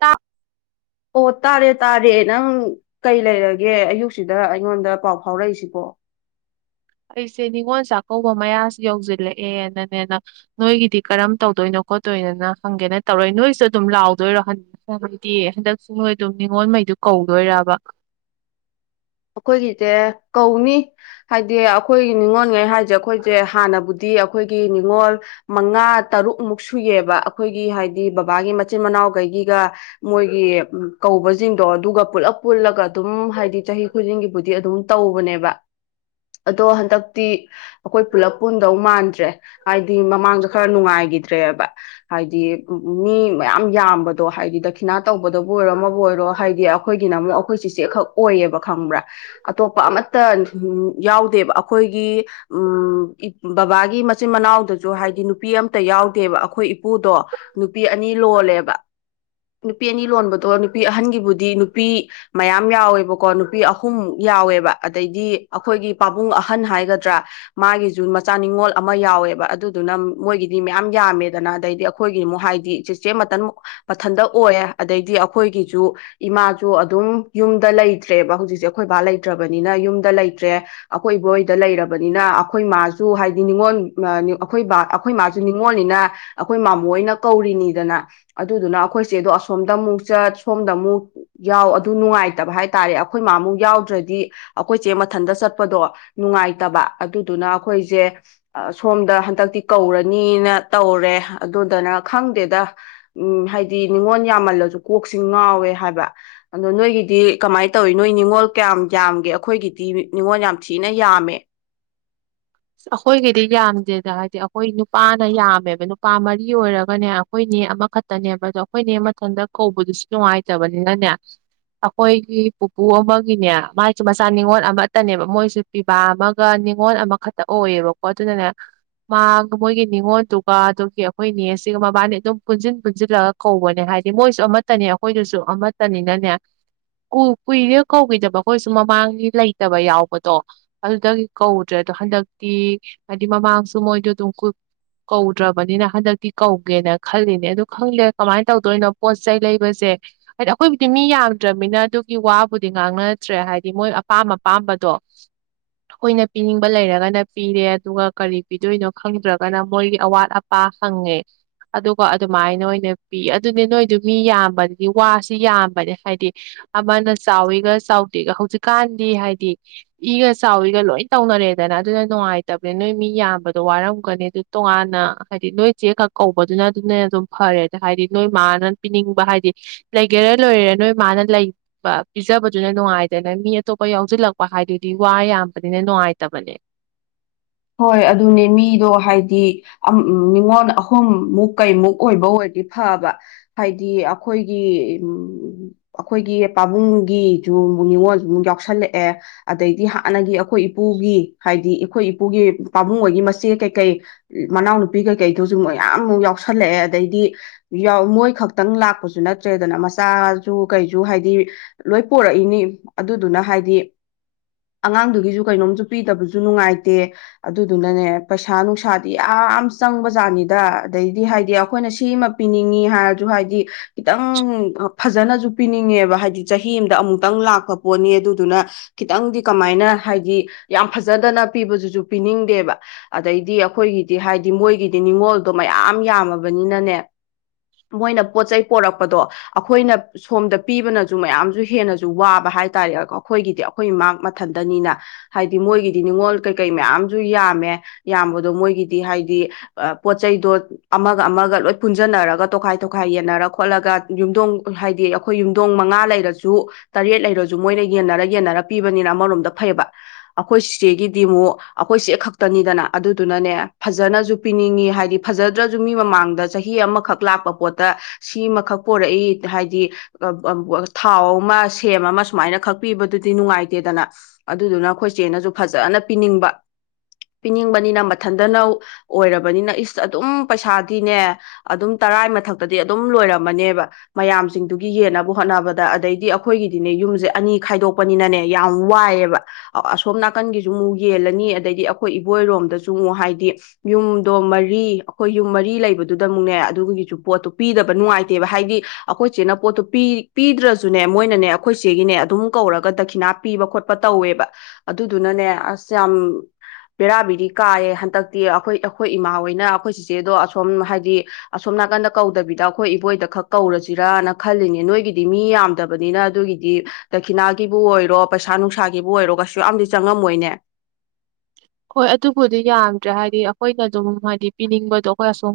ꯇ ꯑꯣ ꯇꯥꯔꯦ ꯇꯥꯔꯦ ꯅꯪ ꯀꯩ ꯂꯩꯔꯒꯦ ꯑꯌꯨꯛꯁꯤꯗ ꯑꯩꯉꯣꯟꯗ ꯄꯥꯎ ꯐꯥꯎꯔꯛꯏꯁꯤꯕꯣ ꯑꯩꯁꯦ ꯅꯤꯉꯣꯜ ꯆꯥꯛꯀꯧꯕ ꯃꯌꯥꯁꯨ ꯌꯧꯁꯤꯜꯂꯛꯑꯦꯅꯅꯦꯅ ꯅꯣꯏꯒꯤꯗꯤ ꯀꯔꯝ ꯇꯧꯗꯣꯏꯅꯣ ꯈꯣꯠꯇꯣꯏꯅꯣꯅ ꯍꯪꯒꯦꯅ ꯇꯧꯔ ꯅꯣꯏꯁꯨ ꯑꯗꯨꯝ ꯂꯥꯎꯗꯣꯏꯔꯣ ꯍꯟ ꯍꯥꯏꯗꯤ ꯍꯟꯗꯛꯁꯨ ꯅꯣꯏ ꯑꯗꯨꯝ ꯅꯤꯉꯣꯜꯉꯩꯗꯨ ꯀꯧꯗꯣꯏꯔꯕ ꯑꯩꯈꯣꯏꯒꯤꯁꯦ ꯀꯧꯅꯤ ꯍꯥꯏꯗꯤ ꯑꯩꯈꯣꯏꯒꯤ ꯅꯤꯉꯣꯜꯉꯩ ꯍꯥꯏꯁꯦ ꯑꯩꯈꯣꯏꯁꯦ ꯍꯥꯟꯅꯕꯨꯗꯤ ꯑꯩꯈꯣꯏꯒꯤ ꯅꯤꯉꯣꯜ ꯃꯉꯥ ꯇꯔꯨꯛꯃꯨꯛ ꯁꯨꯏꯌꯦꯕ ꯑꯩꯈꯣꯏꯒꯤ ꯍꯥꯏꯗꯤ ꯕꯕꯥꯒꯤ ꯃꯆꯤꯟ ꯃꯅꯥꯎꯈꯩꯒꯤꯒ ꯃꯣꯏꯒꯤ ꯀꯧꯕꯁꯤꯡꯗꯣ ꯑꯗꯨꯒ ꯄꯨꯜꯂꯞ ꯄꯨꯜꯂꯒ ꯑꯗꯨꯝ ꯍꯥꯏꯗꯤ ꯆꯍꯤ ꯑꯩꯈꯣꯏꯗꯤꯡꯒꯤꯕꯨꯗꯤ ꯑꯗꯨꯝ ꯇꯧꯕꯅꯦꯕ ꯑꯗꯣ ꯍꯟꯗꯛꯇꯤ ꯑꯩꯈꯣꯏ ꯄꯨꯂꯞ ꯄꯨꯟꯗꯧ ꯃꯥꯟꯗ꯭ꯔꯦ ꯍꯥꯏꯗꯤ ꯃꯃꯥꯡꯗ ꯈꯔ ꯅꯨꯡꯉꯥꯏꯈꯤꯗ꯭ꯔꯦ ꯇ꯭ꯔꯦꯕ ꯍꯥꯏꯗꯤ ꯃꯤ ꯃꯌꯥꯝ ꯌꯥꯝꯕꯗꯣ ꯍꯥꯏꯗꯤ ꯗꯈꯤꯅꯥ ꯇꯧꯕꯗꯕꯨ ꯑꯣꯏꯔꯣ ꯑꯃꯕꯨ ꯑꯣꯏꯔꯣ ꯍꯥꯏꯗꯤ ꯑꯩꯈꯣꯏꯒꯤꯅ ꯑꯃꯨꯛ ꯑꯩꯈꯣꯏ ꯆꯆꯦꯈꯛ ꯑꯣꯏꯌꯦꯕ ꯈꯪꯕ꯭ꯔꯥ ꯑꯇꯣꯞꯄ ꯑꯃꯠꯇ ꯌꯥꯎꯗꯦꯕ ꯑꯩꯈꯣꯏꯒꯤ ꯎ ꯕꯕꯥꯒꯤ ꯃꯆꯤꯟ ꯃꯅꯥꯎꯗꯁꯨ ꯍꯥꯏꯗꯤ ꯅꯨꯄꯤ ꯑꯃꯇ ꯌꯥꯎꯗꯦꯕ ꯑꯩꯈꯣꯏ ꯏꯄꯨꯗꯣ ꯅꯨꯄꯤ ꯑꯅꯤ ꯂꯣꯜꯂꯦꯕ ꯅꯨꯄꯤ ꯑꯅꯤ ꯂꯣꯟꯕꯗꯣ ꯅꯨꯄꯤ ꯑꯍꯟꯒꯤꯕꯨꯗꯤ ꯅꯨꯄꯤ ꯃꯌꯥꯝ ꯌꯥꯎꯋꯦꯕꯀꯣ ꯑꯍꯨꯝꯃꯨꯛ ꯌꯥꯎꯑꯦꯕ ꯑꯗꯩꯗꯤ ꯑꯩꯈꯣꯏꯒꯤ ꯄꯥꯕꯨꯡ ꯑꯍꯟ ꯍꯥꯏꯒꯗ꯭ꯔꯥ ꯃꯥꯒꯤꯁꯨ ꯃꯆꯥ ꯅꯤꯡꯅꯤꯉꯣꯜ ꯑꯃ ꯌꯥꯎꯋꯦꯕ ꯑꯗꯨꯗꯨꯅ ꯃꯣꯏꯒꯤꯗꯤ ꯃꯌꯥꯝ ꯌꯥꯝꯃꯦꯗꯅ ꯑꯗꯩꯗꯤ ꯑꯩꯈꯣꯏꯒꯤ ꯑꯃꯨꯛ ꯍꯥꯏꯗꯤ ꯆꯦꯆꯦ ꯃꯟ ꯃꯊꯟꯇ ꯑꯣꯏꯌꯦ ꯑꯗꯩꯗꯤ ꯑꯩꯈꯣꯏꯒꯤꯁꯨ ꯏꯃꯥꯁꯨ ꯑꯗꯨꯝ ꯌꯨꯝꯗ ꯂꯩꯇ꯭ꯔꯦ ꯭ꯔꯦꯕ ꯍꯧꯖꯤꯛꯁꯦ ꯑꯩꯈꯣꯏ ꯕꯥ ꯂꯩꯇ꯭ꯔꯕꯅꯤꯅ ꯌꯨꯝꯗ ꯂꯩꯇ꯭ꯔꯦ ꯑꯩꯈꯣꯏ ꯏꯕꯣꯏꯗ ꯂꯩꯔꯕꯅꯤꯅ ꯑꯩꯈꯣꯏ ꯃꯥꯁꯨ ꯍꯥꯏꯗꯤ ꯅꯤꯉꯣꯜ ꯑꯩꯈꯣꯏ ꯕꯥ ꯑꯩꯈꯣꯏ ꯃꯥꯁꯨ ꯅꯤꯡꯉꯣꯜꯅꯤꯅ ꯑꯩꯈꯣꯏ ꯃꯥꯃꯣꯅ ꯀꯧꯔꯤꯅꯤꯗꯅ ꯑꯗꯨꯗꯨꯅ ꯑꯩꯈꯣꯏꯁꯦꯗꯣ ꯑꯁꯣꯝꯗ ꯑꯃꯨꯛ ꯆꯠ ꯁꯣꯝꯗ ꯑꯃꯨꯛ ꯌꯥꯎ ꯑꯗꯨ ꯅꯨꯡꯉꯥꯏꯇꯕ ꯍꯥꯏ ꯍꯥꯏ ꯇꯥꯔꯦ ꯑꯩꯈꯣꯏ ꯃꯥꯃꯨꯛ ꯌꯥꯎꯗ꯭ꯔꯗꯤ ꯑꯩꯈꯣꯏꯁꯦ ꯃꯊꯟꯇ ꯆꯠꯄꯗꯣ ꯅꯨꯡꯉꯥꯏꯇꯕ ꯑꯗꯨꯗꯨꯅ ꯑꯩꯈꯣꯏꯁꯦ ꯁꯣꯝꯗ ꯍꯟꯗꯛꯇꯤ ꯀꯧꯔꯅꯤꯅ ꯇꯧꯔꯦ ꯑꯗꯨꯗꯅ ꯈꯪꯗꯦꯗ ꯎꯝ ꯍꯥꯏꯗꯤ ꯅꯤꯉꯣꯜ ꯌꯥꯝꯃꯜꯂꯁꯨ ꯀꯣꯛꯁꯤꯡ ꯉꯥꯎꯋꯦ ꯍꯥꯏꯕ ꯑꯗꯣ ꯅꯣꯏꯒꯤꯗꯤ ꯀꯃꯥꯏꯅ ꯇꯧꯋꯤ ꯅꯣꯏ ꯅꯤꯡꯉꯣꯜ ꯀꯌꯥꯝ ꯌꯥꯝꯒꯦ ꯑꯩꯈꯣꯏꯒꯤꯗꯤ ꯅꯤꯡꯅꯤꯉꯣꯜ ꯌꯥꯝ ꯊꯤꯅ ꯌꯥꯝꯃꯦ ꯑꯩꯈꯣꯏꯒꯤꯗꯤ ꯌꯥꯝꯗꯦꯗ ꯍꯥꯏꯗꯤ ꯑꯩꯈꯣꯏ ꯅꯨꯄꯥꯅ ꯌꯥꯝꯃꯦꯕ ꯅꯨꯄꯥ ꯃꯔꯤ ꯑꯣꯏꯔꯒꯅꯦ ꯑꯩꯈꯣꯏꯅꯦ ꯑꯃꯈꯛꯇꯅꯦꯕ ꯑꯗꯣ ꯑꯩꯈꯣꯏꯅꯦ ꯃꯊꯟꯇ ꯀꯧꯕꯗꯨꯁꯨ ꯅꯨꯡꯉꯥꯏꯇꯕꯅꯤꯅꯅꯦ ꯑꯩꯈꯣꯏꯒꯤ ꯄꯨꯄꯨ ꯑꯃꯒꯤꯅꯦ ꯃꯥꯏꯁꯨ ꯃꯆꯥ ꯅꯤꯉꯣꯜ ꯑꯃꯠꯇꯅꯦꯕ ꯃꯣꯏꯁꯨ ꯄꯤꯕꯥ ꯑꯃꯒ ꯅꯤꯉꯣꯜ ꯑꯃꯈꯛ ꯇ ꯑꯣꯏꯌꯦꯕꯀꯣ ꯑꯗꯨꯅꯅꯦ ꯃꯥꯒ ꯃꯣꯏꯒꯤ ꯅꯤꯉꯣꯜꯗꯨꯒ ꯑꯗꯨꯒꯤ ꯑꯩꯈꯣꯏꯅꯦ ꯁꯤꯒ ꯃꯕꯥꯅꯤ ꯑꯗꯨꯝ ꯄꯨꯟꯁꯤꯟ ꯄꯨꯟꯁꯤꯜꯂꯒ ꯀꯧꯕꯅꯦ ꯍꯥꯏꯗꯤ ꯃꯣꯏꯁꯨ ꯑꯃꯠꯇꯅꯦ ꯑꯩꯈꯣꯏꯗꯨꯁꯨ ꯑꯃꯠꯇꯅꯤꯅꯅꯦ ꯀꯨꯏꯔ ꯀꯧꯈꯤꯗꯕ ꯑꯩꯈꯣꯏꯁꯨ ꯃꯃꯥꯡꯒꯤ ꯂꯩꯇꯕ ꯌꯥꯎꯕꯗꯣ ꯑꯗꯨꯗꯒꯤ ꯀꯧꯗ꯭ꯔꯦ ꯑꯗꯣ ꯍꯟꯗꯛ ꯒꯤ ꯍꯥꯏꯗꯤ ꯃꯃꯥꯡꯁꯨ ꯃꯣꯏꯗꯣ ꯑꯗꯨꯝ ꯀꯧꯗ꯭ꯔꯕꯅꯤꯅ ꯍꯟꯗꯛꯇꯤ ꯀꯧꯒꯦꯅ ꯈꯜꯂꯤꯅꯦ ꯑꯗꯨ ꯈꯪꯗꯦ ꯀꯃꯥꯏꯅ ꯇꯧꯗꯣꯏꯅꯣ ꯄꯣꯠ ꯆꯩ ꯂꯩꯕꯁꯦ ꯍꯥꯏꯗꯤ ꯑꯩꯈꯣꯏꯕꯨꯗꯤ ꯃꯤ ꯌꯥꯝꯗ꯭ꯔꯕꯅꯤꯅ ꯑꯗꯨꯒꯤ ꯋꯥꯕꯨꯗꯤ ꯉꯥꯡꯅꯗ꯭ꯔꯦ ꯍꯥꯏꯗꯤ ꯃꯣꯏ ꯑꯄꯥꯝ ꯑꯄꯥꯝꯕꯗꯣ ꯑꯩꯈꯣꯏꯅ ꯄꯤꯅꯤꯡꯕ ꯂꯩꯔꯒꯅ ꯄꯤꯔꯦ ꯑꯗꯨꯒ ꯀꯔꯤ ꯄꯤꯗꯣꯏꯅꯣ ꯈꯪꯗ꯭ꯔꯒꯅ ꯃꯣꯏꯒꯤ ꯑꯋꯥꯠ ꯑꯄꯥ ꯍꯪꯉꯦ ꯑꯗꯨꯒ ꯑꯗꯨꯃꯥꯏꯅ ꯑꯣꯏꯅ ꯄꯤ ꯑꯗꯨꯅꯤ ꯅꯣꯏꯗꯨ ꯃꯤ ꯌꯥꯝꯕꯒꯤ ꯋꯥꯁꯤ ꯌꯥꯝꯕꯅꯦ ꯍꯥꯏꯗꯤ ꯑꯃꯅ ꯆꯥꯎꯋꯒ ꯆꯥꯎꯗꯦꯒ ꯍꯧꯖꯤꯛꯀꯥꯟꯗꯤ ꯍꯥꯏꯗꯤ ꯏꯒ ꯆꯥꯎꯋꯒ ꯂꯣꯏ ꯇꯧꯅꯔꯦꯗꯅ ꯑꯗꯨꯅ ꯅꯨꯡꯉꯥꯏꯇꯕꯅꯦ ꯅꯣꯏ ꯃꯤ ꯌꯥꯝꯕꯗꯣ ꯋꯥꯔꯝꯒꯅꯤ ꯑꯗꯨ ꯇꯣꯉꯥꯟꯅ ꯍꯥꯏꯗꯤ ꯅꯣꯏ ꯆꯦ ꯈꯛ ꯀꯧꯕꯗꯨꯅ ꯑꯗꯨꯅ ꯑꯗꯨꯝ ꯐꯔꯦ ꯑꯗ ꯍꯥꯏꯗꯤ ꯅꯣꯏ ꯃꯥꯅ ꯄꯤꯅꯤꯡꯕ ꯍꯥꯏꯗꯤ ꯂꯩꯒꯦꯔ ꯂꯣꯏꯔꯦꯔ ꯅꯣꯏ ꯃꯥꯅ ꯂꯩꯕ ꯄꯤꯖꯕꯗꯨꯅ ꯅꯨꯡꯉꯥꯏꯗꯅ ꯃꯤ ꯑꯇꯣꯞꯄ ꯌꯥꯎꯁꯤꯜꯂꯛꯄ ꯍꯥꯏꯗꯨꯗꯤ ꯋꯥ ꯌꯥꯝꯕꯅꯤꯅ ꯅꯨꯡꯉꯥꯏꯇꯕꯅꯦ ꯍꯣꯏ ꯑꯗꯨꯅꯦ ꯃꯤꯗꯣ ꯍꯥꯏꯗꯤ ꯅꯤꯉꯣꯜ ꯑꯍꯨꯝꯃꯨꯛ ꯀꯩꯃꯨꯛ ꯑꯣꯏꯕ ꯑꯣꯏꯔꯗꯤ ꯐꯕ ꯍꯥꯏꯗꯤ ꯑꯩꯈꯣꯏꯒꯤ ꯑꯩꯈꯣꯏꯒꯤ ꯄꯥꯕꯨꯡꯒꯤꯁꯨꯨꯛ ꯅꯤꯉꯣꯜꯁꯨ ꯑꯃꯨꯛ ꯌꯥꯎꯁꯜꯂꯛꯑꯦ ꯑꯗꯩꯗꯤ ꯍꯥꯟꯅꯒꯤ ꯑꯩꯈꯣꯏ ꯏꯄꯨꯒꯤ ꯍꯥꯏꯗꯤ ꯑꯩꯈꯣꯏ ꯃꯄꯨꯒꯤ ꯄꯥꯕꯨꯡꯉꯣꯏꯒꯤ ꯃꯆꯦ ꯀꯩꯀꯩ ꯃꯅꯥꯎꯅꯨꯄꯤ ꯀꯩꯀꯩꯗꯨꯁꯨ ꯃꯌꯥꯝꯃꯨꯛ ꯌꯥꯎꯁꯜꯂꯛꯑꯦ ꯑꯗꯩꯗꯤ ꯃꯣꯏ ꯈꯛꯇꯪ ꯂꯥꯛꯄꯁꯨ ꯅꯠꯇ꯭ꯔꯦꯗꯅ ꯃꯆꯥꯁꯨ ꯀꯩꯁꯨ ꯍꯥꯏꯗꯤ ꯂꯣꯏ ꯄꯣꯔꯛꯏꯅꯤ ꯑꯗꯨꯗꯨꯅ ꯍꯥꯏꯗꯤ ꯑꯉꯥꯡꯗꯨꯒꯤꯁꯨ ꯀꯩꯅꯣꯝꯁꯨ ꯄꯤꯗꯕꯁꯨ ꯅꯨꯡꯉꯥꯏꯇ ꯦ ꯑꯗꯨꯗꯨꯅꯅꯦ ꯄꯩꯁꯥ ꯅꯨꯡꯁꯥꯗꯤ ꯌꯥꯝ ꯆꯪꯕ ꯖꯥꯠꯅꯤꯗ ꯑꯗꯩꯗꯤ ꯍꯥꯏꯗꯤ ꯑꯩꯈꯣꯏꯅ ꯁꯤꯃ ꯄꯤꯅꯤꯡꯉꯤ ꯍꯥꯏꯔꯁꯨ ꯍꯥꯏꯗꯤ ꯈꯤꯇꯪ ꯐꯖꯅꯁꯨ ꯄꯤꯅꯤꯡꯉꯦꯕ ꯍꯥꯏꯗꯤ ꯆꯍꯤ ꯑꯃꯗ ꯑꯃꯨꯛꯇꯪ ꯂꯥꯛꯄ ꯄꯣꯠꯅꯤ ꯑꯗꯨꯗꯨꯅ ꯈꯤꯇꯪꯗꯤ ꯀꯃꯥꯏꯅ ꯍꯥꯏꯗꯤ ꯌꯥꯝ ꯐꯖꯗꯅ ꯄꯤꯕꯗꯨꯁꯨ ꯄꯤꯅꯤꯡꯗꯦꯕ ꯑꯗꯩꯗꯤ ꯑꯩꯈꯣꯏꯒꯤꯗꯤ ꯍꯥꯏꯗꯤ ꯃꯣꯏꯒꯤꯗꯤ ꯅꯤꯡꯉꯣꯜꯗꯣ ꯃꯌꯥꯝ ꯌꯥꯝꯃꯕꯅꯤꯅꯅꯦ ꯃꯣꯏꯅ ꯄꯣꯠ ꯆꯩꯩ ꯄꯣꯔꯛꯄꯗꯣ ꯑꯩꯈꯣꯏꯅ ꯁꯣꯝꯗ ꯄꯤꯕꯅꯁꯨ ꯃꯌꯥꯝꯁꯨ ꯍꯦꯟꯅꯁꯨ ꯋꯥꯕ ꯍꯥꯏꯇꯥꯥꯔꯦ ꯑꯩꯈꯣꯏꯒꯤꯗꯤ ꯑꯩꯈꯣꯏꯒꯤ ꯃꯥꯛ ꯃꯊꯟꯇꯅꯤꯅ ꯍꯥꯏꯗꯤ ꯃꯣꯏꯒꯤꯗꯤ ꯅꯤꯡꯉꯣꯜ ꯀꯩ ꯀꯩ ꯃꯌꯥꯝꯁꯨ ꯌꯥꯝꯃꯦ ꯌꯥꯝꯕꯗꯣ ꯃꯣꯏꯒꯤꯗꯤ ꯍꯥꯏꯗꯤ ꯄꯣꯠ ꯆꯩꯩꯗꯣ ꯑꯃꯒ ꯑꯃꯒ ꯂꯣꯏ ꯄꯨꯟꯁꯤꯟꯅꯔꯒ ꯇꯣꯈꯥꯏ ꯇꯣꯈꯥꯏ ꯌꯦꯟꯅꯔ ꯈꯣꯠꯂꯒ ꯌꯨꯝꯊꯣꯡ ꯍꯥꯏꯗꯤ ꯑꯩꯈꯣꯏ ꯌꯨꯝꯊꯣꯡ ꯃꯉꯥ ꯂꯩꯔꯁꯨ ꯇꯔꯦꯠ ꯂꯩꯔꯁꯨ ꯃꯣꯏꯅ ꯌꯦꯟꯅꯔ ꯌꯦꯟꯅꯔ ꯄꯤꯕꯅꯤꯅ ꯑꯃꯔꯣꯝꯗ ꯐꯩꯕ ꯑꯩꯈꯣꯏ ꯁꯤꯆꯦꯒꯤ ꯗꯤ ꯑꯃꯨꯛ ꯑꯩꯈꯣꯏ ꯆꯦ ꯈꯛꯇꯅꯤꯗꯅ ꯑꯗꯨꯗꯨꯅꯅꯦ ꯐꯖꯅꯁꯨ ꯄꯤꯅꯤꯡꯉꯤ ꯍꯥꯏꯗꯤ ꯐꯖꯗ꯭ꯔꯁꯨ ꯃꯤ ꯃꯃꯥꯡꯗ ꯆꯍꯤ ꯑꯃꯈꯛ ꯂꯥꯛꯄ ꯄꯣꯠꯇ ꯁꯤ ꯑꯃꯈꯛ ꯄꯣꯔꯛꯏ ꯍꯥꯏꯗꯤ ꯊꯥꯎ ꯑꯃ ꯁꯦꯝ ꯑꯃ ꯁꯨꯃꯥꯏꯅ ꯈꯛ ꯄꯤꯕꯗꯨꯗꯤ ꯅꯨꯡꯉꯥꯏꯇꯦꯗꯅ ꯑꯗꯨꯗꯨꯅ ꯑꯩꯈꯣꯏ ꯆꯦꯅꯁꯨ ꯐꯖꯅ ꯄꯤꯅꯤꯡꯕ ꯄꯤꯅꯤꯡꯕꯅꯤꯅ ꯃꯊꯟꯇꯅ ꯑꯣꯏꯔꯕꯅꯤꯅ ꯏꯁ ꯑꯗꯨꯝ ꯄꯩꯁꯥꯗꯤꯅꯦ ꯑꯗꯨꯝ ꯇꯔꯥꯏ ꯃꯊꯛꯇꯗꯤ ꯑꯗꯨꯝ ꯂꯣꯏꯔꯝꯃꯅꯦꯕ ꯃꯌꯥꯝꯁꯤꯡꯗꯨꯒꯤ ꯌꯦꯟꯅꯕ ꯍꯣꯠꯅꯕꯗ ꯑꯗꯩꯗꯤ ꯑꯩꯈꯣꯏꯒꯤꯗꯤꯅꯦ ꯌꯨꯝꯁꯦ ꯑꯅꯤ ꯈꯥꯏꯗꯣꯛꯄꯅꯤꯅꯅꯦ ꯌꯥꯝ ꯋꯥꯏꯑꯦꯕ ꯑꯁꯣꯝ ꯅꯥꯀꯟꯒꯤꯁꯨ ꯑꯃꯨꯛ ꯌꯦꯦꯜꯂꯅꯤ ꯑꯗꯩꯗꯤ ꯑꯩꯈꯣꯏ ꯏꯕꯣꯏꯔꯣꯝꯗꯁꯨ ꯑꯃꯨꯛ ꯍꯥꯏꯗꯤ ꯌꯨꯝꯗꯣ ꯃꯔꯤ ꯑꯩꯈꯣꯏ ꯌꯨꯝ ꯃꯔꯤ ꯂꯩꯕꯗꯨꯗ ꯑꯃꯨꯛꯅꯦ ꯑꯗꯨꯒꯤꯁꯨ ꯄꯣꯠꯇꯣ ꯄꯤꯗꯕ ꯅꯨꯡꯉꯥꯏꯇꯦꯕ ꯍꯥꯏꯗꯤ ꯑꯩꯈꯣꯏꯆꯦꯅ ꯄꯣꯠꯇꯨ ꯄꯤꯗ꯭ꯔꯁꯨꯅꯦ ꯃꯣꯏꯅꯅꯦ ꯑꯩꯈꯣꯏꯆꯦꯒꯤꯅꯦ ꯑꯗꯨꯝ ꯀꯧꯔꯒ ꯗꯈꯤꯅꯥ ꯄꯤꯕ ꯈꯣꯠꯄ ꯇꯧꯋꯦꯕ ꯑꯗꯨꯗꯨꯅꯅꯦ ꯑꯁ ꯌꯥꯝ ꯄꯕꯦꯔꯥꯕꯤꯗꯤ ꯀꯥꯏꯌꯦ ꯍꯟꯗꯛꯇꯤ ꯑꯩꯈꯣꯏ ꯑꯩꯈꯣꯏ ꯏꯃꯥꯍꯣꯏꯅ ꯑꯩꯈꯣꯏ ꯆꯤꯆꯦꯗꯣ ꯑꯁꯣꯝ ꯍꯥꯏꯗꯤ ꯑꯁꯣꯝ ꯅꯥꯀꯟꯗ ꯀꯧꯗꯕꯤꯗ ꯑꯩꯈꯣꯏ ꯏꯕꯣꯏꯗ ꯈꯛ ꯀꯧꯔꯁꯤꯔꯅ ꯈꯜꯂꯤꯅꯦ ꯅꯣꯏꯒꯤꯗꯤ ꯃꯤ ꯌꯥꯝꯗꯕꯅꯤꯅ ꯑꯗꯨꯒꯤꯗꯤ ꯗꯈꯤꯅꯥꯒꯤꯕꯨ ꯑꯣꯏꯔꯣ ꯄꯩꯁꯥ ꯅꯨꯡꯁꯥꯒꯤꯕꯨ ꯑꯣꯏꯔꯣ ꯀꯩꯁꯨ ꯌꯥꯝꯗꯤ ꯆꯪꯉꯝꯃꯣꯏꯅꯦ ꯍꯣꯏ ꯑꯗꯨꯕꯨꯗꯤ ꯌꯥꯝꯗ꯭ꯔꯦ ꯍꯥꯏꯗꯤ ꯑꯩꯈꯣꯏꯅ ꯑꯗꯨꯝ ꯍꯥꯏꯗꯤ ꯄꯤꯅꯤꯡꯕꯗꯣ ꯑꯩꯈꯣꯏ ꯑꯁꯨꯝ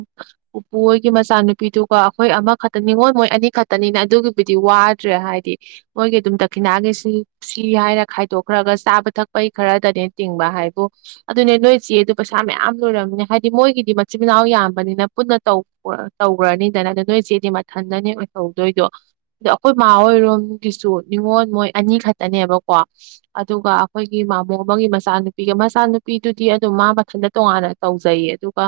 ꯎꯄꯨ ꯍꯣꯏꯒꯤ ꯃꯆꯥꯅꯨꯄꯤꯗꯨꯒ ꯑꯩꯈꯣꯏ ꯑꯃꯈꯛꯇꯅꯤꯉꯣꯏ ꯃꯣꯏ ꯑꯅꯤ ꯈꯛꯇꯅꯤꯅ ꯑꯗꯨꯒꯤꯕꯨꯗꯤ ꯋꯥꯗ꯭ꯔꯦ ꯍꯥꯏꯗꯤ ꯃꯣꯏꯒꯤ ꯑꯗꯨꯝ ꯗꯈꯤꯅꯥꯒꯤꯁꯤ ꯁꯤ ꯍꯥꯏꯔ ꯈꯥꯏꯗꯣꯛꯈ꯭ꯔꯒ ꯆꯥꯕ ꯊꯛꯄꯩ ꯈꯔꯗꯅꯦ ꯇꯤꯡꯕ ꯍꯥꯏꯕꯨ ꯑꯗꯨꯅꯦ ꯅꯣꯏ ꯆꯦꯗ ꯄꯩꯁꯥ ꯃꯌꯥꯝ ꯂꯣꯏꯔꯝꯅꯦ ꯍꯥꯏꯗꯤ ꯃꯣꯏꯒꯤꯗꯤ ꯃꯆꯤꯟ ꯃꯅꯥꯎ ꯌꯥꯝꯕꯅꯤꯅ ꯄꯨꯟꯅ ꯇꯧꯈ꯭ꯔꯅꯤꯗꯅ ꯑꯗ ꯅꯣꯏ ꯆꯦꯗꯤ ꯃꯊꯟꯗꯅꯦ ꯑꯣꯏꯍꯧꯗꯣꯏꯗꯣ ꯑꯗ ꯑꯩꯈꯣꯏ ꯃꯥ ꯍꯣꯏꯔꯣꯝꯒꯤꯁꯨ ꯅꯤꯉꯣꯜ ꯃꯣꯏ ꯑꯅꯤ ꯈꯛꯇꯅꯦꯕꯀꯣ ꯑꯗꯨꯒ ꯑꯩꯈꯣꯏꯒꯤ ꯃꯃꯣ ꯑꯃꯒꯤ ꯃꯆꯥꯅꯨꯄꯤꯒꯤ ꯏꯆꯥꯅꯨꯄꯤꯗꯨꯗꯤ ꯑꯗꯨꯝ ꯃꯥ ꯃꯊꯟꯇ ꯇꯣꯉꯥꯟꯅ ꯇꯧꯖꯩꯌꯦ ꯑꯗꯨꯒ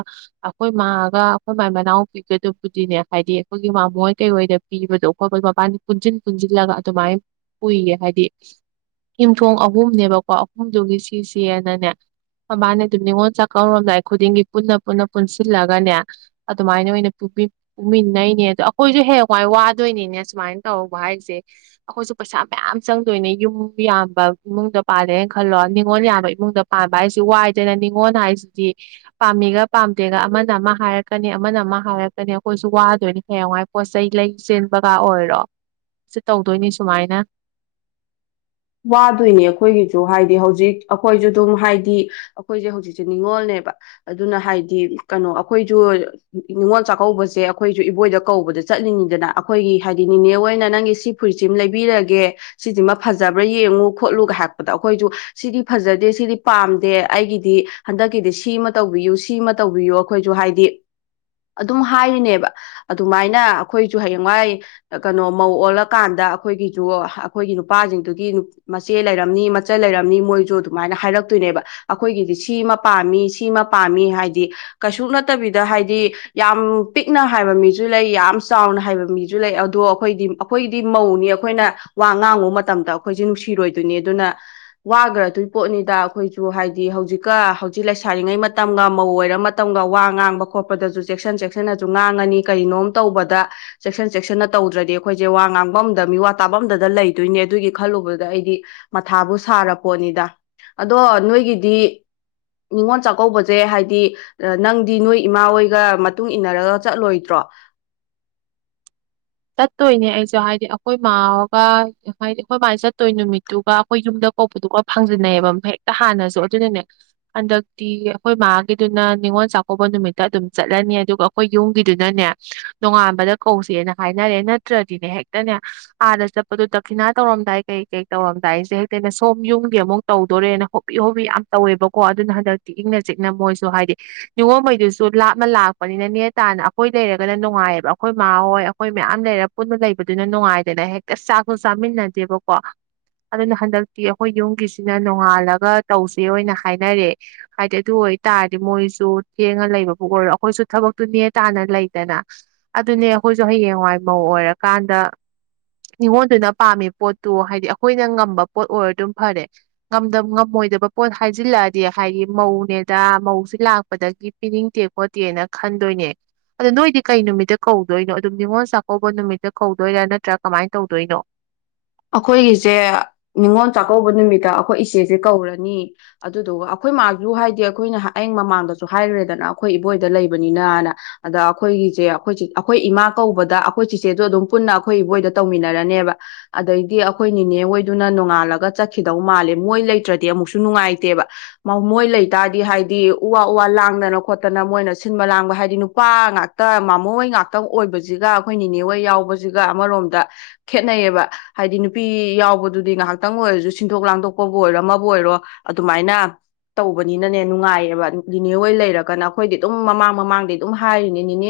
ꯑꯩꯈꯣꯏ ꯃꯥꯒ ꯑꯩꯈꯣꯏ ꯃꯥꯏ ꯃꯅꯥꯎꯄꯤꯒꯗꯨꯕꯨꯗꯤꯅꯦ ꯍꯥꯏꯗꯤ ꯑꯩꯈꯣꯏꯒꯤ ꯃꯃꯣꯏ ꯍꯣꯏ ꯀꯩꯍꯣꯏꯗ ꯄꯤꯕꯗꯣ ꯈꯣꯠꯄꯗ ꯃꯕꯥꯅꯤ ꯄꯨꯟꯁꯤꯟ ꯄꯨꯟꯁꯤꯜꯂꯒ ꯑꯗꯨꯃꯥꯏꯅ ꯄꯨꯏꯌꯦ ꯍꯥꯏꯗꯤ ꯌꯨꯝꯊꯣꯡ ꯑꯍꯨꯝꯅꯦꯕꯀꯣ ꯑꯍꯨꯝꯗꯨꯒꯤ ꯁꯤꯁꯅꯅꯦ ꯃꯕꯥꯅꯦ ꯑꯗꯨꯝ ꯅꯤꯉꯣꯜ ꯆꯥꯛꯀꯧꯔꯣꯝꯗꯥꯏ ꯑꯩ ꯈꯨꯗꯤꯡꯒꯤ ꯄꯨꯟꯅ ꯄꯨꯟꯅ ꯄꯨꯟꯁꯤꯜꯂꯒꯅꯦ ꯑꯗꯨꯃꯥꯏꯅ ꯑꯣꯏꯅ ꯄꯨꯃꯤꯟꯅꯩꯅꯦ ꯑꯗꯣ ꯑꯩꯈꯣꯏꯁꯨ ꯍꯦꯛꯡꯋꯥꯏ ꯋꯥꯗꯣꯏꯅꯤꯅꯦ ꯁꯨꯃꯥꯏꯅ ꯇꯧꯔꯧꯕ ꯍꯥꯏꯁꯦ ꯑꯩꯈꯣꯏꯁꯨ ꯄꯩꯁꯥ ꯃꯌꯥꯝ ꯆꯪꯗꯣꯏꯅꯦ ꯌꯨꯝ ꯌꯥꯝꯕ ꯏꯃꯨꯡꯗ ꯄꯥꯜꯂꯦꯅ ꯈꯜꯂꯣ ꯅꯤꯉꯣꯜ ꯌꯥꯝꯕ ꯏꯃꯨꯡꯗ ꯄꯥꯝꯕ ꯑꯩꯁꯤ ꯋꯥꯏꯗꯅ ꯅꯤꯉꯣꯟꯜ ꯍꯥꯏꯁꯤꯗꯤ ꯄꯥꯝꯃꯤꯒ ꯄꯥꯝꯗꯦꯒ ꯑꯃꯅ ꯑꯃ ꯍꯥꯏꯔꯛꯀꯅꯤ ꯑꯃꯅ ꯑꯃ ꯍꯥꯏꯔꯛꯀꯅꯤ ꯑꯩꯈꯣꯏꯁꯨ ꯋꯥꯗꯣꯏꯅꯤ ꯍꯌꯦꯡꯋꯥꯏ ꯄꯣꯠꯆ ꯂꯩ ꯆꯦꯟꯕꯒ ꯑꯣꯏꯔꯣ ꯁꯤ ꯇꯧꯗꯣꯏꯅꯤ ꯁꯨꯃꯥꯏꯅ ꯋꯥꯗꯣꯏꯅꯦ ꯑꯩꯈꯣꯏꯒꯤꯁꯨ ꯍꯥꯏꯗꯤ ꯍꯧꯖꯤꯛ ꯑꯩꯈꯣꯏꯁꯨ ꯑꯗꯨꯝ ꯍꯥꯏꯗꯤ ꯑꯩꯈꯣꯏꯁꯦ ꯍꯧꯖꯤꯛꯁꯦ ꯅꯤꯡꯅꯤꯉꯣꯜꯅꯦꯕ ꯑꯗꯨꯅ ꯍꯥꯏꯗꯤ ꯀꯩꯅꯣ ꯑꯩꯈꯣꯏꯁꯨ ꯅꯤꯡꯅꯤꯉꯣꯜ ꯆꯥꯛꯀꯧꯕꯁꯦ ꯑꯩꯈꯣꯏꯁꯨ ꯏꯕꯣꯏꯗ ꯀꯧꯕꯗ ꯆꯠꯂꯤꯅꯤꯗꯅ ꯑꯩꯈꯣꯏꯒꯤ ꯍꯥꯏꯗꯤ ꯅꯅꯦ ꯑꯣꯏꯅ ꯅꯪꯒꯤ ꯁꯤ ꯐꯨꯔꯤꯠꯁꯤꯃ ꯂꯩꯕꯤꯔꯒꯦ ꯁꯤꯁꯤꯃ ꯐꯖ ꯐꯖꯕ꯭ꯔꯥ ꯌꯦꯡꯉꯨ ꯈꯣꯠꯂꯨꯒ ꯍꯥꯏꯛꯄꯗ ꯑꯩꯈꯣꯏꯁꯨ ꯁꯤꯗꯤ ꯐꯖꯗꯦ ꯁꯤꯗꯤ ꯄꯥꯝꯗꯦ ꯑꯩꯒꯤꯗꯤ ꯍꯟꯗꯛꯀꯤꯗꯤ ꯁꯤꯃ ꯇꯧꯕꯤꯌꯨ ꯁꯤꯃ ꯇꯧꯕꯤꯌꯨ ꯑꯩꯈꯣꯏꯁꯨ ꯍꯥꯏꯗꯤ ꯑꯗꯨꯝ ꯍꯥꯏꯔꯤꯅꯦꯕ ꯑꯗꯨꯃꯥꯏꯅ ꯑꯩꯈꯣꯏꯁꯨ ꯍꯌꯦꯡꯋꯥꯏ ꯀꯩꯅꯣ ꯃꯧ ꯑꯣꯜꯂꯀꯥꯟꯗ ꯑꯩꯈꯣꯏꯒꯤꯁꯨ ꯑꯩꯈꯣꯏꯒꯤ ꯅꯨꯄꯥꯁꯤꯡ ꯑꯗꯨꯒꯤ ꯃꯆꯦ ꯂꯩꯔꯝꯅꯤ ꯃꯆꯜ ꯂꯩꯔꯝꯅꯤ ꯃꯣꯏꯁꯨ ꯑꯗꯨꯃꯥꯏꯅ ꯍꯥꯏꯔꯛꯇꯣꯏꯅꯦꯕ ꯑꯩꯈꯣꯏꯒꯤꯗꯤ ꯁꯤꯃ ꯄꯥꯝꯃꯤ ꯁꯤꯃ ꯄꯥꯝꯃꯤ ꯍꯥꯏꯗꯤ ꯀꯩꯁꯨ ꯅꯠꯇꯕꯤꯗ ꯍꯥꯏꯗꯤ ꯌꯥꯝ ꯄꯤꯛꯅ ꯍꯥꯏꯕ ꯃꯤꯁꯨ ꯂꯩ ꯌꯥꯝ ꯆꯥꯎꯅ ꯍꯥꯏꯕ ꯃꯤꯁꯨ ꯂꯩ ꯑꯗꯣ ꯑꯩꯈꯣꯏꯗꯤ ꯑꯩꯈꯣꯏꯒꯤꯗꯤ ꯃꯧꯅꯤ ꯑꯩꯈꯣꯏꯅ ꯋꯥ ꯉꯥꯡꯉꯨ ꯃꯇꯝꯗ ꯑꯩꯈꯣꯏꯁꯦ ꯅꯨꯡꯁꯤꯔꯣꯏꯗꯣꯏꯅꯤ ꯑꯗꯨꯅ ꯋꯥꯈ꯭ꯔꯗꯣꯏ ꯄꯣꯠꯅꯤꯗ ꯑꯩꯈꯣꯏꯁꯨ ꯍꯥꯏꯗꯤ ꯍꯧꯖꯤꯛꯀ ꯍꯧꯖꯤꯛ ꯂꯩꯁꯥꯔꯤꯉꯩ ꯃꯇꯝꯒ ꯃꯧ ꯑꯣꯏꯔ ꯃꯇꯝꯒ ꯋꯥ ꯉꯥꯡꯕ ꯈꯣꯠꯄꯗꯁꯨ ꯆꯦꯛꯁꯤꯟ ꯆꯦꯛꯁꯤꯟꯅꯁꯨ ꯉꯥꯡꯉꯅꯤ ꯀꯔꯤꯅꯣꯝ ꯇꯧꯕꯗ ꯆꯦꯛꯁꯤꯟ ꯆꯦꯛꯁꯤꯟꯅ ꯇꯧꯗ꯭ꯔꯗꯤ ꯑꯩꯈꯣꯏꯁꯦ ꯋꯥ ꯉꯥꯡꯕ ꯑꯝꯗ ꯃꯤꯋꯥ ꯇꯥꯕ ꯑꯝꯗ ꯂꯩꯗꯣꯏꯅꯦ ꯑꯗꯨꯒꯤ ꯈꯜꯂꯨꯕꯗ ꯑꯩꯗꯤ ꯃꯊꯥꯕꯨ ꯁꯥꯔꯄꯣꯠꯅꯤꯗ ꯑꯗꯣ ꯅꯣꯏꯒꯤꯗꯤ ꯅꯤꯉꯣꯜ ꯆꯥꯛꯀꯧꯕꯁꯦ ꯍꯥꯏꯗꯤ ꯅꯪꯗꯤ ꯅꯣꯏ ꯏꯃꯥ ꯍꯣꯏꯒ ꯃꯇꯨꯡ ꯏꯟꯅꯔꯒ ꯆꯠꯂꯣꯏꯗ꯭ꯔꯣ ꯆꯠꯇꯣꯏꯅꯦ ꯑꯩꯁꯨꯦ ꯍꯥꯏꯗꯤ ꯑꯩꯈꯣꯏ ꯃꯥꯒ ꯍꯥꯏꯗꯤ ꯑꯩꯈꯣꯏ ꯃꯥꯁ ꯆꯠꯇꯣꯏ ꯅꯨꯃꯤꯠꯇꯨꯒ ꯑꯩꯈꯣꯏ ꯌꯨꯝꯗ ꯀꯧꯕꯗꯨꯒ ꯐꯪꯖꯟꯅꯩꯌꯦꯕ ꯍꯦꯛꯇ ꯍꯥꯟꯅꯁꯨ ꯑꯗꯨꯅꯅꯦ ꯍꯟꯗꯛꯇꯤ ꯑꯩꯈꯣꯏ ꯃꯥꯒꯤꯗꯨꯅ ꯅꯤꯉꯣꯜ ꯆꯥꯛꯀꯧꯕ ꯅꯨꯃꯤꯠꯇ ꯑꯗꯨꯝ ꯆꯠꯂꯅꯤ ꯑꯗꯨꯒ ꯑꯩꯈꯣꯏ ꯌꯨꯝꯒꯤꯗꯨꯅꯅꯦ ꯅꯣꯡꯉꯥꯟꯕꯗ ꯀꯧꯁꯦꯅ ꯍꯥꯏꯅꯔꯦ ꯅꯠꯇ꯭ꯔꯗꯤꯅꯦ ꯍꯦꯛꯇꯅꯦ ꯑꯥꯗ ꯆꯠꯄꯗꯣ ꯗꯈꯤꯅꯥ ꯇꯧꯔꯝꯗꯥꯏ ꯀꯩ ꯀꯩ ꯇꯧꯔꯝꯗꯥꯏꯁꯦ ꯍꯦꯛꯇꯅꯦ ꯁꯣꯝ ꯌꯨꯝꯒꯤ ꯑꯃꯨꯛ ꯇꯧꯗꯣꯔꯦꯅ ꯍꯣꯕꯤ ꯍꯣꯕꯤ ꯌꯥꯝ ꯇꯧꯋꯦꯕꯀꯣ ꯑꯗꯨꯅ ꯍꯟꯗꯛꯇꯤ ꯏꯪꯅ ꯆꯤꯛꯅ ꯃꯣꯏꯁꯨ ꯍꯥꯏꯗꯤ ꯅꯤꯉꯣꯝꯕꯩꯗꯨꯁꯨ ꯂꯥꯞꯅ ꯂꯥꯛꯄꯅꯤꯅ ꯅꯦ ꯇꯥꯅ ꯑꯩꯈꯣꯏ ꯂꯩꯔꯒꯅ ꯅꯨꯡꯉꯥꯏꯑꯕ ꯑꯩꯈꯣꯏ ꯃꯥꯥ ꯍꯣꯏ ꯑꯩꯈꯣꯏ ꯃꯌꯥꯝ ꯂꯩꯔ ꯄꯨꯟꯅ ꯂꯩꯕꯗꯨꯅ ꯅꯨꯡꯉꯥꯏꯗꯅ ꯍꯦꯛꯇ ꯆꯥꯛꯁꯨ ꯆꯥꯃꯤꯟꯅꯗꯦꯕꯀꯣ ꯑꯗꯨꯅ ꯍꯟꯗꯛꯇꯤ ꯑꯩꯈꯣꯏ ꯌꯨꯝꯒꯤꯁꯤꯅ ꯅꯣꯡꯉꯥꯜꯂꯒ ꯇꯧꯁꯦ ꯑꯣꯏꯅ ꯍꯥꯏꯅꯔꯦ ꯍꯥꯏꯗꯤ ꯑꯗꯨ ꯑꯣꯏꯇꯥꯔꯗꯤ ꯃꯣꯏꯁꯨ ꯊꯦꯡꯉ ꯂꯩꯕꯕꯨ ꯑꯣꯏꯔꯣ ꯑꯩꯈꯣꯏꯁꯨ ꯊꯕꯛꯇꯨ ꯅꯦ ꯇꯥꯅ ꯂꯩꯗꯅ ꯑꯗꯨꯅꯦ ꯑꯩꯈꯣꯏ ꯨ ꯍꯌꯦꯡꯋꯥꯏ ꯃꯧ ꯑꯣꯏꯔꯀꯥꯟꯗ ꯅꯤꯉꯣꯟꯗꯨꯅ ꯄꯥꯝꯃꯤ ꯄꯣꯠꯇꯨ ꯍꯥꯏꯗꯤ ꯑꯩꯈꯣꯏꯅ ꯉꯝꯕ ꯄꯣꯠ ꯑꯣꯏꯔ ꯑꯗꯨꯝ ꯐꯔꯦ ꯉꯝꯃꯣꯏꯗꯕ ꯄꯣꯠ ꯍꯥꯏꯖꯤꯜꯂꯛꯑꯗꯤ ꯍꯥꯏꯗꯤ ꯃꯧꯅꯦꯗ ꯃꯧꯁꯤ ꯂꯥꯛꯄꯗꯒꯤ ꯄꯤꯅꯤꯡꯗꯦ ꯈꯣꯠꯇꯦꯅ ꯈꯟꯗꯣꯏꯅꯦ ꯑꯗꯣ ꯅꯣꯏꯗꯤ ꯀꯩ ꯅꯨꯃꯤꯠꯇ ꯀꯧꯗꯣꯏꯅꯣ ꯑꯗꯨꯝ ꯅꯤꯉꯣꯜ ꯆꯥꯛꯀꯧꯕ ꯅꯨꯃꯤꯠꯇ ꯀꯧꯗꯣꯏꯔꯥ ꯅꯠꯇ꯭ꯔꯥ ꯀꯃꯥꯏꯅ ꯇꯧꯗꯣꯏꯅꯣ ꯑꯩꯈꯣꯏꯒꯤꯁꯦ ꯅꯤꯉꯣꯜ ꯆꯥꯛꯀꯧꯕ ꯅꯨꯃꯤꯠꯇ ꯑꯩꯈꯣꯏ ꯏꯆꯦꯁꯦ ꯀꯧꯔꯅꯤ ꯑꯗꯨꯗꯨꯒ ꯑꯩꯈꯣꯏ ꯃꯥꯁꯨ ꯍꯥꯏꯗꯤ ꯑꯩꯈꯣꯏꯅ ꯍꯌꯦꯡ ꯃꯃꯥꯡꯗꯁꯨ ꯍꯥꯏꯈ꯭ꯔꯦꯗꯅ ꯑꯩꯈꯣꯏ ꯏꯕꯣꯏꯗ ꯂꯩꯕꯅꯤꯅꯅ ꯑꯗ ꯑꯩꯈꯣꯏꯒꯤꯁꯦ ꯑꯩꯈꯣꯏ ꯑꯩꯈꯣꯏ ꯏꯃꯥ ꯀꯧꯕꯗ ꯑꯩꯈꯣꯏ ꯆꯤꯆꯦꯗ ꯑꯗꯨꯝ ꯄꯨꯟꯅ ꯑꯩꯈꯣꯏ ꯏꯕꯣꯏꯗ ꯇꯧꯃꯤꯟꯅꯔꯅꯦꯕ ꯑꯗꯩꯗꯤ ꯑꯩꯈꯣꯏ ꯅꯤꯅꯦ ꯍꯣꯏꯗꯨꯅ ꯅꯣꯡꯉꯥꯜꯂꯒ ꯆꯠꯈꯤꯗꯧ ꯃꯥꯜꯂꯦ ꯃꯣꯏ ꯂꯩꯇ꯭ꯔꯗꯤ ꯑꯃꯨꯛꯁꯨ ꯅꯨꯡꯉꯥꯏꯇꯦꯕ ꯃꯣꯏ ꯂꯩꯇꯥꯥꯔꯗꯤ ꯍꯥꯏꯗꯤ ꯎ ꯋꯥ ꯎ ꯋꯥ ꯂꯥꯡꯗꯅ ꯈꯣꯠꯇꯅ ꯃꯣꯏꯅ ꯁꯤꯟꯕ ꯂꯥꯡꯕ ꯍꯥꯏꯗꯤ ꯅꯨꯄꯥ ꯉꯥꯛꯇ ꯃꯃꯣꯏ ꯍꯣꯏ ꯉꯥꯛꯇ ꯑꯣꯏꯕꯁꯤꯒ ꯑꯩꯈꯣꯏ ꯅꯤꯅꯦꯍꯣꯏ ꯌꯥꯎꯕꯁꯤꯒ ꯑꯃꯔꯣꯝꯗ ꯈꯦꯠꯅꯩꯌꯦꯕ ꯍꯥꯏꯗꯤ ꯅꯨꯄꯤ ꯌꯥꯎꯕꯗꯨꯗꯤ ꯉꯥꯏꯍꯥꯛꯇꯪ ꯑꯣꯏꯔꯁꯨ ꯁꯤꯟꯗꯣꯛ ꯂꯥꯡꯊꯣꯛꯄꯕꯨ ꯑꯣꯏꯔꯣ ꯑꯃꯕꯨ ꯑꯣꯏꯔꯣ ꯑꯗꯨꯃꯥꯏꯅ ꯇꯧꯕꯅꯤꯅꯅꯦ ꯅꯨꯡꯉꯥꯏꯌꯦꯕ ꯅꯦ ꯍꯣꯏ ꯂꯩꯔꯒꯅ ꯑꯩꯈꯣꯏꯗꯤ ꯑꯗꯨꯝ ꯃꯃꯥꯡ ꯃꯃꯥꯡꯗꯤ ꯑꯗꯨꯝ ꯍꯥꯏꯔꯤꯅꯦ ꯅꯅꯦ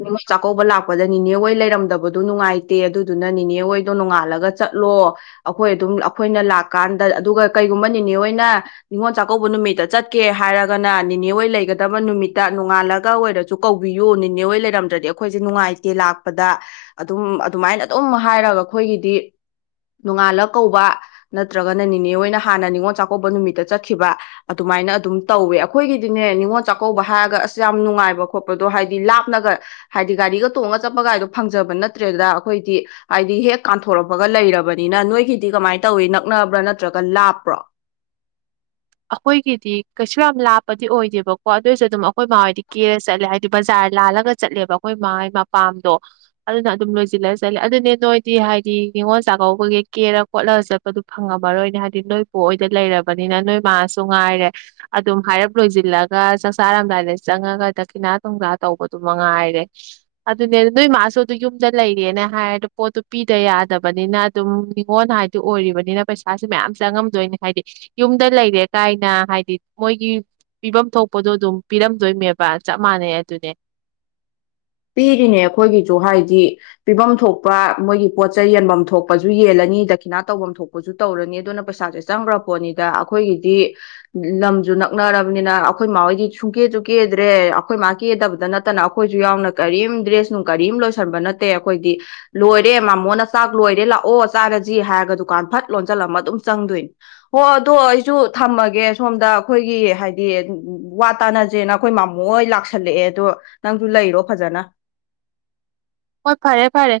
ꯉꯣ ꯆꯥꯛꯀꯧꯕ ꯂꯥꯛꯄꯗ ꯅꯤꯅꯦ ꯍꯣꯏ ꯂꯩꯔꯝꯗꯕꯗꯣ ꯅꯨꯡꯉꯥꯏꯇꯦ ꯑꯗꯨꯗꯨꯅ ꯅꯦ ꯍꯣꯏꯗꯣ ꯅꯣꯡꯉꯥꯜꯂꯒ ꯆꯠꯂꯣ ꯑꯩꯈꯣꯏ ꯑꯗꯨꯝ ꯑꯩꯈꯣꯏꯅ ꯂꯥꯛꯀꯥꯟꯗ ꯑꯗꯨꯒ ꯀꯩꯒꯨꯝꯕ ꯦꯅꯦ ꯍ ꯑꯣꯏꯅ ꯅꯤꯉꯣꯜ ꯆꯥꯛꯀꯧꯕ ꯅꯨꯃꯤꯠꯇ ꯆꯠꯀꯦ ꯍꯥꯏꯔꯒꯅ ꯅꯦꯅꯦꯣꯏ ꯂꯩꯒꯗꯕ ꯅꯨꯃꯤꯠꯇ ꯅꯣꯡꯉꯥꯜꯂꯒ ꯑꯣꯏꯔꯁꯨ ꯀꯧꯕꯤꯌꯨ ꯅꯦꯅꯦꯣꯏ ꯂꯩꯔꯝꯗ꯭ꯔꯗꯤ ꯑꯩꯈꯣꯏꯁꯦ ꯅꯨꯡꯉꯥꯏꯇꯦ ꯂꯥꯛꯄꯗ ꯑꯗꯨꯝ ꯑꯗꯨꯃꯥꯏꯅ ꯑꯗꯨꯝ ꯍꯥꯏꯔꯒ ꯑꯩꯈꯣꯏꯒꯤꯗꯤ ꯅꯣꯡꯉꯥꯜꯂ ꯀꯧꯕ ꯅꯠꯇ꯭ꯔꯒꯅ ꯦꯅꯦ ꯑꯣꯏꯅ ꯍꯥꯟꯅ ꯅꯤꯉꯣꯜ ꯆꯥꯛꯀꯧꯕ ꯅꯨꯃꯤꯠꯇ ꯆꯠꯈꯤꯕ ꯑꯗꯨꯃꯥꯏꯅ ꯑꯗꯨꯝ ꯇꯧꯋꯦ ꯑꯩꯈꯣꯏꯒꯤꯗꯤꯅꯦ ꯅꯤꯉꯣꯜ ꯆꯥꯛꯀꯧꯕ ꯍꯥꯏꯔꯒ ꯑꯁ ꯌꯥꯝ ꯅꯨꯡꯉꯥꯏꯕ ꯈꯣꯠꯄꯗꯣ ꯍꯥꯏꯗꯤ ꯂꯥꯞꯅꯒ ꯍꯥꯏꯗꯤ ꯒꯥꯔꯤꯒ ꯇꯣꯡꯉꯒ ꯆꯠꯄꯒꯥꯏꯗꯣ ꯐꯪꯖꯕ ꯅꯠꯇ꯭ꯔꯦꯗ ꯑꯩꯈꯣꯏꯗꯤ ꯍꯥꯏꯗꯤ ꯍꯦꯛ ꯀꯥꯟꯊꯣꯔꯛꯄ ꯒ ꯂꯩꯔꯕꯅꯤꯅ ꯅꯣꯏꯒꯤꯗꯤ ꯀꯃꯥꯏꯅ ꯇꯧꯋꯤ ꯅꯛꯅꯕ꯭ꯔꯥ ꯅꯠꯇ꯭ꯔꯒ ꯂꯥꯞꯄ꯭ꯔꯣ ꯑꯩꯈꯣꯏꯒꯤꯗꯤ ꯀꯩꯁꯨ ꯌꯥꯝ ꯂꯥꯞꯄꯗꯤ ꯑꯣꯏꯗꯦꯕꯀꯣ ꯑꯗꯨꯑꯣꯏꯁꯨ ꯑꯗꯨꯝ ꯑꯩꯈꯣꯏ ꯃꯥꯣꯏꯗꯤ ꯀꯦꯔ ꯆꯠꯂꯦ ꯍꯥꯏꯕꯗꯤ ꯕꯖꯥꯔ ꯂꯥꯜꯂꯒ ꯆꯠꯂꯦꯕ ꯑꯩꯈꯣꯏ ꯃꯥꯒꯤ ꯃꯄꯥꯝꯗꯣ ꯑꯗꯨꯅ ꯑꯗꯨꯝ ꯂꯣꯏꯁꯤꯜꯂ ꯆꯠꯂꯦ ꯑꯗꯨꯅꯦ ꯅꯣꯏꯗꯤ ꯍꯥꯏꯗꯤ ꯅꯤꯉꯣꯜ ꯆꯥꯛꯀꯧꯕꯒꯤ ꯀꯦꯔ ꯈꯣꯠꯂꯒ ꯆꯠꯄꯗꯨ ꯐꯪꯉꯝꯃꯔꯣꯏꯅꯦ ꯍꯥꯏꯗꯤ ꯅꯣꯏ ꯄꯣꯛꯣꯏꯗ ꯂꯩꯔꯕꯅꯤꯅ ꯅꯣꯏ ꯃꯥꯁꯨ ꯉꯥꯏꯔꯦ ꯑꯗꯨꯝ ꯍꯥꯏꯔꯞ ꯂꯣꯏꯁꯤꯜꯂꯒ ꯆꯥꯛ ꯆꯔꯝꯗꯥꯏꯗ ꯆꯪꯉꯒ ꯗꯈꯤꯅꯥ ꯊꯨꯝꯖꯥ ꯇꯧꯕꯗꯨ ꯃꯉꯥꯏꯔꯦ ꯑꯗꯨꯅꯦ ꯅꯣꯏ ꯃꯥꯁꯨ ꯑꯗꯨ ꯌꯨꯝꯗ ꯂꯩꯔꯦꯅ ꯍꯥꯏꯔꯗ ꯄꯣꯠꯇꯨ ꯄꯤꯗ ꯌꯥꯗꯕꯅꯤꯅ ꯑꯗꯨꯝ ꯅꯤꯉꯣꯟꯜ ꯍꯥꯏꯗꯤ ꯑꯣꯏꯔꯤꯕꯅꯤꯅ ꯄꯩꯁꯥꯥꯁ ꯃꯌꯥꯝ ꯆꯪꯉꯝꯗꯣꯏꯅꯦ ꯍꯥꯏꯗꯤ ꯌꯨꯝꯗ ꯂꯩ ꯀꯥꯏꯅ ꯍꯥꯏꯗꯤ ꯃꯣꯏꯒꯤ ꯄꯤꯐꯝ ꯊꯣꯛꯄꯗꯣ ꯑꯗꯨꯝ ꯄꯤꯔꯝꯗꯣꯏꯅꯦꯕ ꯆꯞ ꯃꯥꯟꯅꯩ ꯑꯗꯨꯅꯦ ꯄꯤꯔꯤꯅꯦ ꯑꯩꯈꯣꯏꯒꯤꯁꯨ ꯍꯥꯏꯗꯤ ꯄꯤꯐꯝ ꯊꯣꯛꯄ ꯃꯣꯏꯒꯤ ꯄꯣꯠꯆꯩ ꯌꯦꯟꯐꯝ ꯊꯣꯛꯄꯁꯨ ꯌꯦꯜꯂꯅꯤ ꯗꯈꯤꯅꯥ ꯇꯧꯐꯝ ꯊꯣꯛꯄꯁꯨ ꯇꯧꯔꯅꯤ ꯑꯗꯨꯅ ꯄꯩꯁꯥꯁꯦ ꯆꯪꯈ꯭ꯔ ꯄꯣꯠꯅꯤꯗ ꯑꯩꯈꯣꯏꯒꯤꯗꯤ ꯂꯝꯁꯨ ꯅꯛꯅꯔꯕꯅꯤꯅ ꯑꯩꯈꯣꯏ ꯃꯥ ꯍꯣꯏꯗꯤ ꯁꯨꯡꯀꯦꯁꯨ ꯀꯦꯗ꯭ꯔꯦ ꯑꯩꯈꯣꯏ ꯃꯥ ꯀꯦꯗꯕꯗ ꯅꯠꯇꯅ ꯑꯩꯈꯣꯏꯁꯨ ꯌꯥꯎꯅ ꯀꯔꯤꯝ ꯗ꯭ꯔꯦꯁ ꯅꯨꯡ ꯀꯔꯤꯝ ꯂꯣꯏꯁꯟꯕ ꯅꯠꯇꯦ ꯑꯩꯈꯣꯏꯗꯤ ꯂꯣꯏꯔꯦ ꯃꯥꯃꯣꯅ ꯆꯥꯛ ꯂꯣꯏꯔꯦ ꯂꯥꯛꯑꯣ ꯆꯥꯔꯁꯤ ꯍꯥꯏꯔꯒ ꯗꯨꯀꯥꯟ ꯐꯠ ꯂꯣꯟꯁꯤꯜꯂꯝꯃ ꯑꯗꯨꯝ ꯆꯪꯗꯣꯏꯅꯤ ꯍꯣ ꯑꯗꯣ ꯑꯩꯁꯨ ꯊꯝꯃꯒꯦ ꯁꯣꯝꯗ ꯑꯩꯈꯣꯏꯒꯤ ꯍꯥꯏꯗꯤ ꯋꯥ ꯇꯥꯅꯁꯦꯅ ꯑꯩꯈꯣꯏ ꯃꯥꯃꯣ ꯍ ꯂꯥꯛꯁꯜꯂꯛꯑꯦ ꯑꯗꯣ ꯅꯪꯁꯨ ꯂꯩꯔꯣ ꯐꯖꯅ ꯑꯣ ꯐꯥꯔꯦ ꯐꯥꯔꯦ